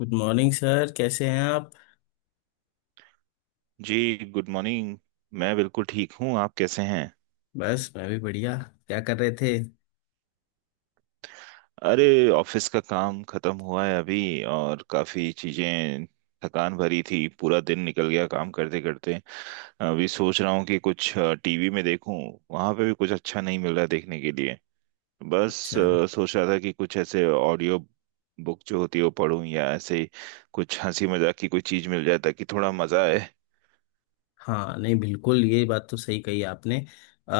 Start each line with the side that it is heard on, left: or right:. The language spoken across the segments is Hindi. left: गुड मॉर्निंग सर, कैसे हैं आप।
right: जी, गुड मॉर्निंग। मैं बिल्कुल ठीक हूँ, आप कैसे हैं?
left: बस मैं भी बढ़िया। क्या कर रहे थे।
right: अरे, ऑफिस का काम खत्म हुआ है अभी और काफी चीजें थकान भरी थी, पूरा दिन निकल गया काम करते करते। अभी सोच रहा हूँ कि कुछ टीवी में देखूं, वहां पे भी कुछ अच्छा नहीं मिल रहा है देखने के लिए। बस
left: अच्छा।
right: सोच रहा था कि कुछ ऐसे ऑडियो बुक जो होती है वो पढूं, या ऐसे ही कुछ हंसी मजाक की कोई चीज मिल जाए ताकि थोड़ा मजा आए।
left: हाँ नहीं, बिल्कुल ये बात तो सही कही आपने। अ,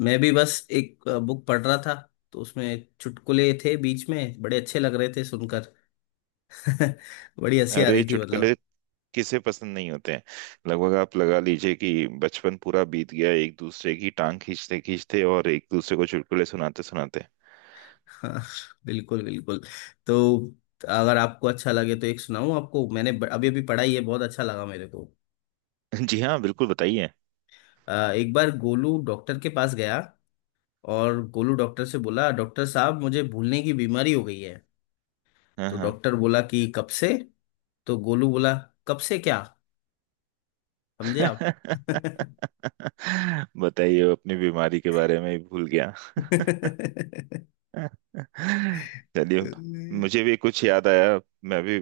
left: मैं भी बस एक बुक पढ़ रहा था। तो उसमें चुटकुले थे बीच में, बड़े अच्छे लग रहे थे सुनकर। बड़ी हंसी आ
right: अरे,
left: रही थी
right: चुटकुले
left: मतलब।
right: किसे पसंद नहीं होते हैं! लगभग आप लगा लीजिए कि बचपन पूरा बीत गया एक दूसरे की टांग खींचते खींचते और एक दूसरे को चुटकुले सुनाते सुनाते।
left: हाँ, बिल्कुल बिल्कुल। तो अगर आपको अच्छा लगे तो एक सुनाऊं आपको, मैंने अभी अभी पढ़ा ही है, बहुत अच्छा लगा मेरे को।
right: जी हाँ, बिल्कुल बताइए।
left: एक बार गोलू डॉक्टर के पास गया और गोलू डॉक्टर से बोला, डॉक्टर साहब मुझे भूलने की बीमारी हो गई है।
right: हाँ
left: तो
right: हाँ।
left: डॉक्टर बोला कि कब से। तो गोलू बोला, कब से क्या। समझे आप।
right: बताइए, वो अपनी बीमारी के बारे में ही भूल गया। चलिए, मुझे भी कुछ याद आया। मैं भी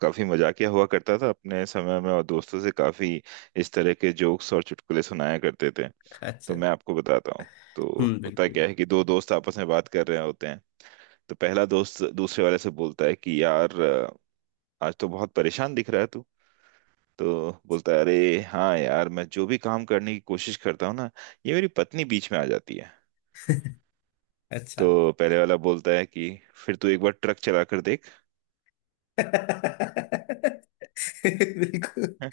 right: काफी मजाकिया हुआ करता था अपने समय में, और दोस्तों से काफी इस तरह के जोक्स और चुटकुले सुनाया करते थे।
left: अच्छा।
right: तो मैं आपको बताता हूँ। तो
left: हम्म,
right: होता
left: बिल्कुल।
right: क्या है कि दो दोस्त आपस में बात कर रहे होते हैं। तो पहला दोस्त दूसरे वाले से बोलता है कि यार, आज तो बहुत परेशान दिख रहा है तू। तो बोलता है, अरे हाँ यार, मैं जो भी काम करने की कोशिश करता हूँ ना, ये मेरी पत्नी बीच में आ जाती है।
left: अच्छा।
right: तो पहले वाला बोलता है कि फिर तू एक बार ट्रक चला कर देख।
left: बिल्कुल।
right: हैं?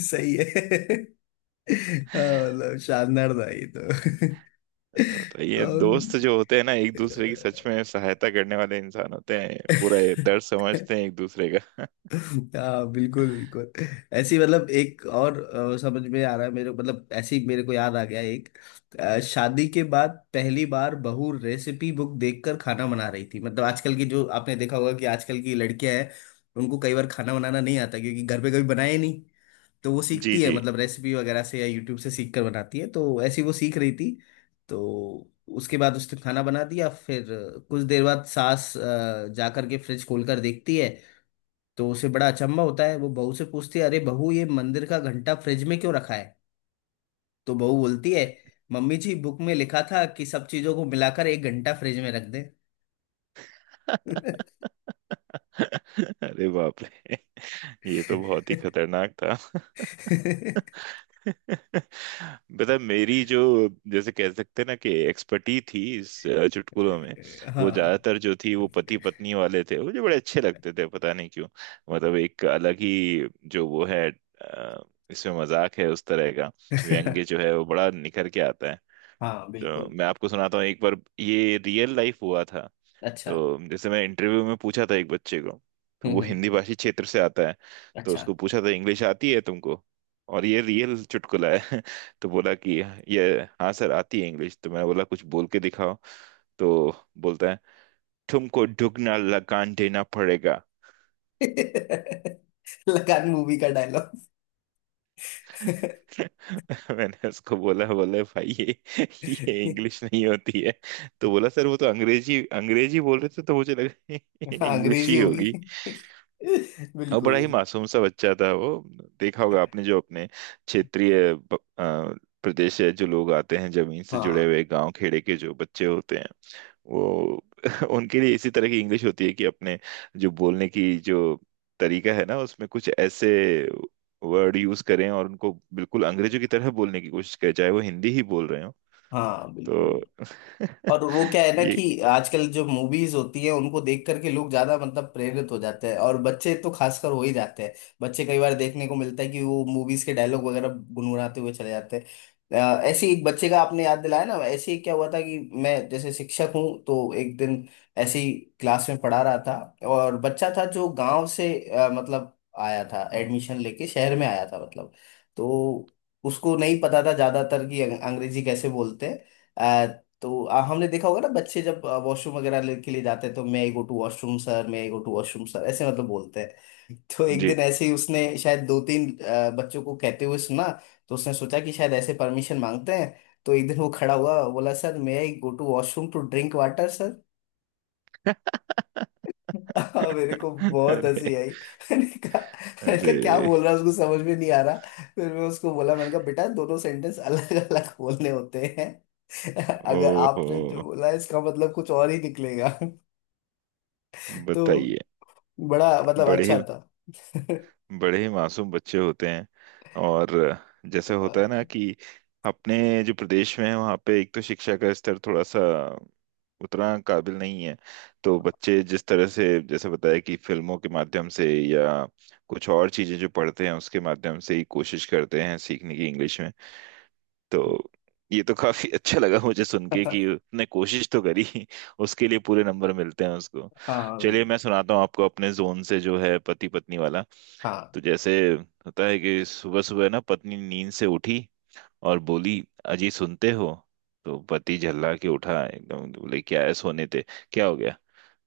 left: सही है। हाँ, मतलब शानदार था ये तो।
right: मैंने बताया, ये दोस्त
left: अम्म,
right: जो होते हैं ना, एक दूसरे की सच में सहायता करने वाले इंसान होते हैं, पूरा ये दर्द समझते हैं एक दूसरे का।
left: हाँ बिल्कुल बिल्कुल। ऐसी मतलब एक और, समझ में आ रहा है मेरे, मतलब ऐसी मेरे को याद आ गया एक। शादी के बाद पहली बार बहू रेसिपी बुक देखकर खाना बना रही थी, मतलब आजकल की, जो आपने देखा होगा कि आजकल की लड़कियां हैं, उनको कई बार खाना बनाना नहीं आता, क्योंकि घर पे कभी बनाए नहीं। तो वो
right: जी
left: सीखती है,
right: जी।
left: मतलब रेसिपी वगैरह से या यूट्यूब से सीख कर बनाती है, तो ऐसी वो सीख रही थी। तो उसके बाद उसने खाना बना दिया, फिर कुछ देर बाद सास जा करके फ्रिज खोल कर देखती है, तो उसे बड़ा अचंभा होता है। वो बहू से पूछती है, अरे बहू, ये मंदिर का घंटा फ्रिज में क्यों रखा है। तो बहू बोलती है, मम्मी जी, बुक में लिखा था कि सब चीजों को मिलाकर एक घंटा फ्रिज में रख दें।
right: अरे बाप रे, ये तो बहुत ही खतरनाक था। पता है, मेरी जो जैसे कह सकते हैं ना कि एक्सपर्टी थी इस चुटकुलों में, वो
left: हाँ।
right: ज्यादातर जो थी वो पति पत्नी वाले थे। मुझे बड़े अच्छे लगते थे, पता नहीं क्यों। मतलब एक अलग ही जो वो है, इसमें मजाक है उस तरह का, व्यंग्य जो है वो बड़ा निखर के आता है।
left: हाँ
right: तो
left: बिल्कुल।
right: मैं आपको सुनाता हूँ, एक बार ये रियल लाइफ हुआ था।
left: अच्छा।
right: तो जैसे मैं इंटरव्यू में पूछा था एक बच्चे को, तो वो
left: हम्म हम्म।
right: हिंदी भाषी क्षेत्र से आता है। तो
left: अच्छा।
right: उसको पूछा था, इंग्लिश आती है तुमको? और ये रियल चुटकुला है। तो बोला कि, ये, हाँ सर आती है इंग्लिश। तो मैं बोला, कुछ बोल के दिखाओ। तो बोलता है, तुमको दुगना लगान देना पड़ेगा।
left: लगान मूवी का डायलॉग।
right: मैंने उसको बोला, बोले भाई ये इंग्लिश नहीं होती है। तो बोला, सर वो तो अंग्रेजी अंग्रेजी बोल रहे थे तो मुझे लगा
left: हाँ,
right: इंग्लिश
left: अंग्रेजी
right: ही
left: होगी।
right: होगी। और
left: बिल्कुल
right: बड़ा ही
left: बिल्कुल।
right: मासूम सा बच्चा था वो। देखा होगा आपने, जो अपने क्षेत्रीय प्रदेश है, जो लोग आते हैं जमीन से जुड़े
left: हाँ
right: हुए गांव खेड़े के जो बच्चे होते हैं, वो उनके लिए इसी तरह की इंग्लिश होती है कि अपने जो बोलने की जो तरीका है ना, उसमें कुछ ऐसे वर्ड यूज करें और उनको बिल्कुल अंग्रेजों की तरह बोलने की कोशिश करें चाहे वो हिंदी ही बोल रहे हो।
left: हाँ,
right: तो
left: बिल्कुल। और वो क्या है ना
right: ये,
left: कि आजकल जो मूवीज होती है उनको देख करके लोग ज्यादा मतलब प्रेरित हो जाते हैं, और बच्चे तो खासकर हो ही जाते हैं। बच्चे, कई बार देखने को मिलता है कि वो मूवीज के डायलॉग वगैरह गुनगुनाते हुए चले जाते हैं। ऐसे ही एक बच्चे का आपने याद दिलाया ना, ऐसे ही क्या हुआ था कि मैं जैसे शिक्षक हूँ, तो एक दिन ऐसे ही क्लास में पढ़ा रहा था, और बच्चा था जो गांव से, मतलब आया था एडमिशन लेके शहर में आया था मतलब। तो उसको नहीं पता था ज्यादातर कि अंग्रेजी कैसे बोलते हैं। तो हमने देखा होगा ना बच्चे जब वॉशरूम वगैरह के लिए जाते हैं, तो मैं I go to washroom sir, मैं I go to washroom sir, ऐसे मतलब बोलते हैं। तो एक
right: जी।
left: दिन ऐसे ही उसने शायद दो तीन बच्चों को कहते हुए सुना, तो उसने सोचा कि शायद ऐसे परमिशन मांगते हैं। तो एक दिन वो खड़ा हुआ, बोला, सर मैं I go to washroom to drink water. हाँ, मेरे को बहुत हंसी
right: अरे
left: आई। मैंने कहा, मैंने कहा क्या
right: अरे।
left: बोल रहा है, उसको समझ में नहीं आ रहा। फिर मैं उसको बोला, मैंने कहा बेटा दोनों सेंटेंस अलग अलग बोलने होते हैं। अगर
right: ओहो,
left: आपने जो बोला है, इसका मतलब कुछ और ही निकलेगा। तो
right: बताइए।
left: बड़ा मतलब
right: बड़े
left: अच्छा
right: ही
left: था।
right: बड़े ही मासूम बच्चे होते हैं। और जैसे होता है ना कि अपने जो प्रदेश में है, वहाँ पे एक तो शिक्षा का स्तर थोड़ा सा उतना काबिल नहीं है। तो बच्चे जिस तरह से, जैसे बताया कि फिल्मों के माध्यम से या कुछ और चीजें जो पढ़ते हैं, उसके माध्यम से ही कोशिश करते हैं सीखने की इंग्लिश में। तो ये तो काफी अच्छा लगा मुझे सुन के कि उसने कोशिश तो करी, उसके लिए पूरे नंबर मिलते हैं उसको।
left: हाँ
right: चलिए,
left: बिल्कुल।
right: मैं सुनाता हूँ आपको अपने जोन से जो है, पति पत्नी वाला।
left: हाँ।
right: तो जैसे होता है कि सुबह सुबह ना पत्नी नींद से उठी और बोली, अजी सुनते हो। तो पति झल्ला के उठा, एकदम बोले, क्या है, सोने थे, क्या हो गया।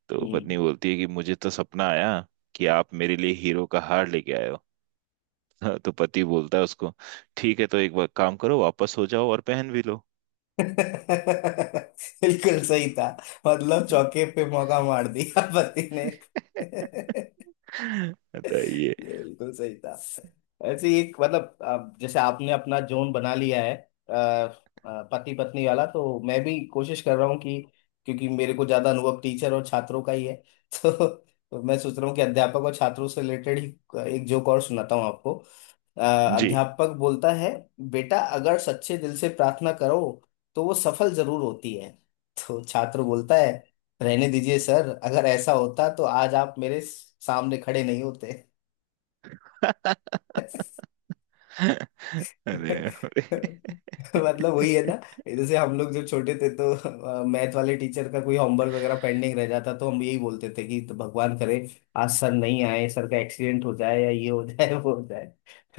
right: तो पत्नी
left: हम्म।
right: बोलती है कि मुझे तो सपना आया कि आप मेरे लिए हीरो का हार लेके आए हो। तो पति बोलता है उसको, ठीक है तो एक बार काम करो, वापस हो जाओ और पहन भी लो।
left: बिल्कुल सही था। मतलब चौके पे मौका मार दिया पति ने।
right: बताइए।
left: ये बिल्कुल सही था। ऐसे ही एक, मतलब अब जैसे आपने अपना जोन बना लिया है पति पत्नी वाला, तो मैं भी कोशिश कर रहा हूँ कि, क्योंकि मेरे को ज्यादा अनुभव टीचर और छात्रों का ही है। तो मैं सोच रहा हूँ कि अध्यापक और छात्रों से रिलेटेड ही एक जोक और सुनाता हूँ आपको। अ,
right: जी।
left: अध्यापक बोलता है, बेटा अगर सच्चे दिल से प्रार्थना करो तो वो सफल जरूर होती है। तो छात्र बोलता है, रहने दीजिए सर, अगर ऐसा होता तो आज आप मेरे सामने खड़े नहीं होते।
right: अरे अरे।
left: मतलब वही है ना, जैसे हम लोग जब छोटे थे तो मैथ वाले टीचर का कोई होमवर्क वगैरह पेंडिंग रह जाता, तो हम यही बोलते थे कि तो भगवान करे आज सर नहीं आए, सर का एक्सीडेंट हो जाए या ये हो जाए, वो हो जाए।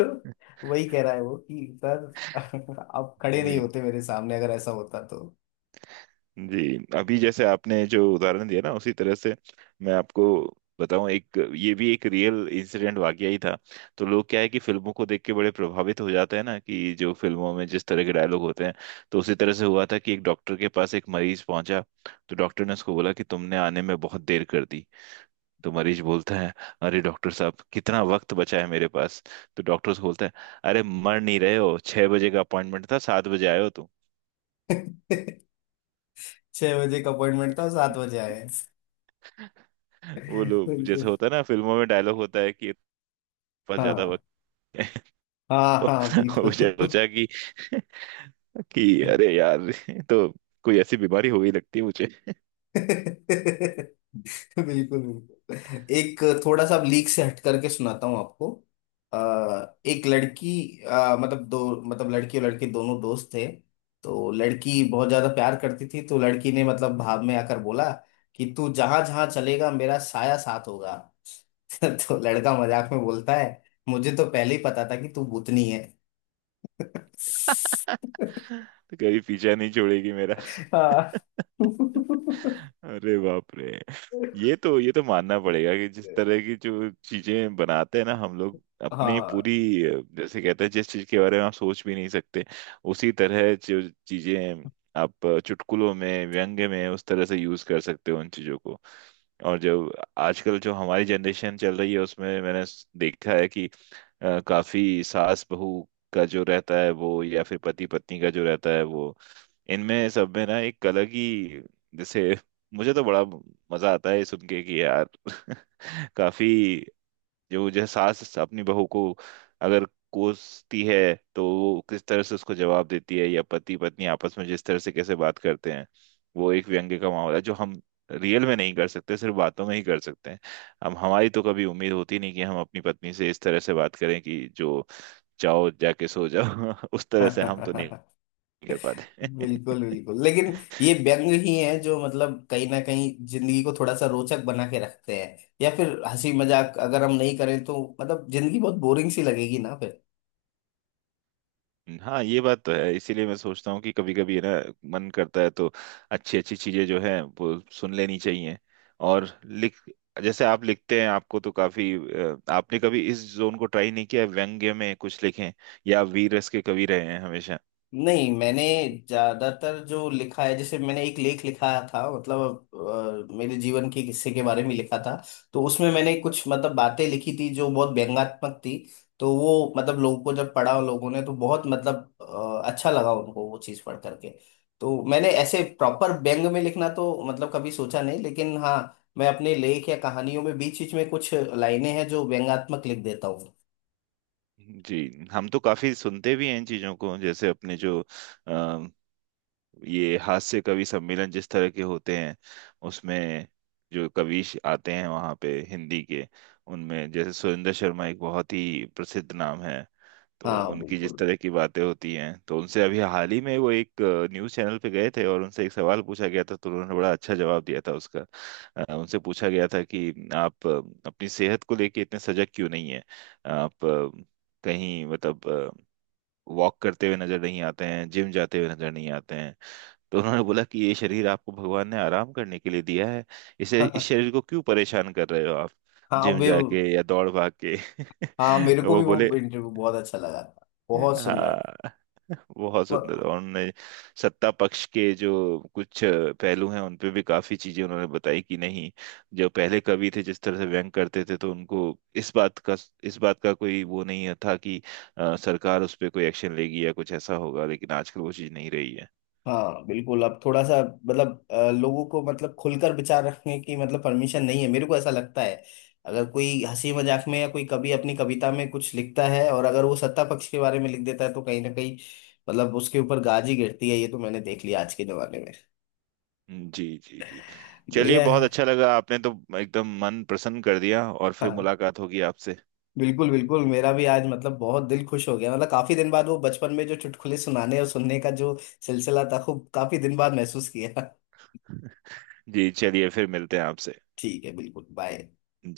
left: तो वही कह रहा है वो कि सर, आप खड़े नहीं
right: जी
left: होते मेरे सामने अगर ऐसा होता तो।
right: जी। अभी जैसे आपने जो उदाहरण दिया ना, उसी तरह से मैं आपको बताऊं, एक ये भी एक रियल इंसिडेंट वाकया ही था। तो लोग क्या है कि फिल्मों को देख के बड़े प्रभावित हो जाते हैं ना, कि जो फिल्मों में जिस तरह के डायलॉग होते हैं, तो उसी तरह से हुआ था कि एक डॉक्टर के पास एक मरीज पहुंचा। तो डॉक्टर ने उसको बोला कि तुमने आने में बहुत देर कर दी। तो मरीज बोलता है, अरे डॉक्टर साहब, कितना वक्त बचा है मेरे पास? तो डॉक्टर से बोलता है, अरे मर नहीं रहे हो, छह बजे का अपॉइंटमेंट था, सात बजे आए हो तुम।
left: छह बजे का अपॉइंटमेंट था, सात बजे आए।
right: वो लोग,
left: बिल्कुल।
right: जैसे होता है ना, फिल्मों में डायलॉग होता है कि पास ज्यादा
left: हाँ
right: वक्त है,
left: हाँ। हाँ
right: तो मुझे
left: बिल्कुल।
right: सोचा कि अरे यार, तो कोई ऐसी बीमारी हो गई लगती है मुझे।
left: बिल्कुल बिल्कुल। एक थोड़ा सा लीक से हट करके सुनाता हूँ आपको। अ, एक लड़की, मतलब दो, मतलब लड़की और लड़के दोनों दोस्त थे। तो लड़की बहुत ज्यादा प्यार करती थी, तो लड़की ने मतलब भाव में आकर बोला कि तू जहां जहां चलेगा मेरा साया साथ होगा। तो लड़का मजाक में बोलता है, मुझे तो पहले ही पता था कि तू भूतनी है।
right: तो कभी पीछा नहीं छोड़ेगी मेरा।
left: हाँ।
right: अरे बाप रे। ये तो मानना पड़ेगा कि जिस तरह की जो चीजें बनाते हैं ना हम लोग अपनी
left: हाँ।
right: पूरी, जैसे कहते हैं जिस चीज के बारे में आप सोच भी नहीं सकते, उसी तरह जो चीजें आप चुटकुलों में, व्यंग में उस तरह से यूज कर सकते हो उन चीजों को। और जो आजकल जो हमारी जनरेशन चल रही है, उसमें मैंने देखा है कि काफी सास बहू का जो रहता है वो, या फिर पति पत्नी का जो रहता है वो, इनमें सब में ना एक अलग ही जैसे, मुझे तो बड़ा मजा आता है ये सुन के कि यार, काफी जो जो सास अपनी बहू को अगर कोसती है तो वो किस तरह से उसको जवाब देती है, या पति पत्नी आपस में जिस तरह से कैसे बात करते हैं। वो एक व्यंग्य का माहौल है जो हम रियल में नहीं कर सकते, सिर्फ बातों में ही कर सकते हैं। हम हमारी तो कभी उम्मीद होती नहीं कि हम अपनी पत्नी से इस तरह से बात करें कि जो, जाओ जाके सो जाओ, उस तरह से हम तो नहीं कर पाते।
left: बिल्कुल बिल्कुल, लेकिन ये व्यंग ही हैं जो मतलब कहीं ना कहीं जिंदगी को थोड़ा सा रोचक बना के रखते हैं। या फिर हंसी मजाक अगर हम नहीं करें तो मतलब जिंदगी बहुत बोरिंग सी लगेगी ना।
right: हाँ, ये बात तो है, इसीलिए मैं सोचता हूँ कि कभी कभी है ना, मन करता है तो अच्छी अच्छी चीजें जो है वो सुन लेनी चाहिए। और लिख, जैसे आप लिखते हैं, आपको तो काफी, आपने कभी इस जोन को ट्राई नहीं किया है, व्यंग्य में कुछ लिखें, या आप वीर रस के कवि रहे हैं हमेशा?
left: नहीं मैंने ज्यादातर जो लिखा है, जैसे मैंने एक लेख लिखा था, मतलब मेरे जीवन के किस्से के बारे में लिखा था। तो उसमें मैंने कुछ मतलब बातें लिखी थी जो बहुत व्यंग्यात्मक थी। तो वो, मतलब लोगों को जब पढ़ा लोगों ने तो बहुत मतलब अच्छा लगा उनको वो चीज़ पढ़ करके। तो मैंने ऐसे प्रॉपर व्यंग में लिखना तो मतलब कभी सोचा नहीं, लेकिन हाँ, मैं अपने लेख या कहानियों में बीच बीच में कुछ लाइनें हैं जो व्यंग्यात्मक लिख देता हूँ।
right: जी, हम तो काफी सुनते भी हैं इन चीजों को, जैसे अपने जो ये हास्य कवि सम्मेलन जिस तरह के होते हैं, उसमें जो कवि आते हैं वहाँ पे हिंदी के, उनमें जैसे सुरेंद्र शर्मा एक बहुत ही प्रसिद्ध नाम है। तो
left: हाँ
right: उनकी जिस
left: बिल्कुल।
right: तरह की बातें होती हैं, तो उनसे अभी हाल ही में, वो एक न्यूज़ चैनल पे गए थे और उनसे एक सवाल पूछा गया था तो उन्होंने बड़ा अच्छा जवाब दिया था उसका। उनसे पूछा गया था कि आप अपनी सेहत को लेके इतने सजग क्यों नहीं है आप कहीं मतलब वॉक करते हुए नजर नहीं आते हैं, जिम जाते हुए नजर नहीं आते हैं। तो उन्होंने बोला कि ये शरीर आपको भगवान ने आराम करने के लिए दिया है, इसे, इस शरीर को क्यों परेशान कर रहे हो आप
left: हाँ
right: जिम
left: वे।
right: जाके या दौड़ भाग के?
left: हाँ, मेरे को
right: वो
left: भी वो
right: बोले,
left: इंटरव्यू बहुत अच्छा लगा था, बहुत सुंदर।
right: हाँ। बहुत सुंदर।
left: व-
right: और उन्होंने सत्ता पक्ष के जो कुछ पहलू हैं उन पे भी काफी चीजें उन्होंने बताई कि नहीं, जो पहले कवि थे जिस तरह से व्यंग करते थे, तो उनको इस बात का इस बात का कोई वो नहीं था कि सरकार उस पर कोई एक्शन लेगी या कुछ ऐसा होगा, लेकिन आजकल वो चीज नहीं रही है।
left: हाँ बिल्कुल। अब थोड़ा सा मतलब, लोगों को मतलब खुलकर विचार रखने की मतलब परमिशन नहीं है, मेरे को ऐसा लगता है। अगर कोई हंसी मजाक में या कोई कवि अपनी कविता में कुछ लिखता है, और अगर वो सत्ता पक्ष के बारे में लिख देता है, तो कहीं ना कहीं मतलब उसके ऊपर गाजी गिरती है, ये तो मैंने देख लिया आज के जमाने में।
right: जी जी जी। चलिए,
left: बढ़िया
right: बहुत
left: है।
right: अच्छा लगा, आपने तो एकदम मन प्रसन्न कर दिया। और फिर
left: हाँ
right: मुलाकात होगी आपसे।
left: बिल्कुल बिल्कुल, मेरा भी आज मतलब बहुत दिल खुश हो गया। मतलब काफी दिन बाद वो बचपन में जो चुटकुले सुनाने और सुनने का जो सिलसिला था, खूब काफी दिन बाद महसूस किया।
right: जी, चलिए, फिर मिलते हैं आपसे।
left: ठीक है, बिल्कुल, बाय।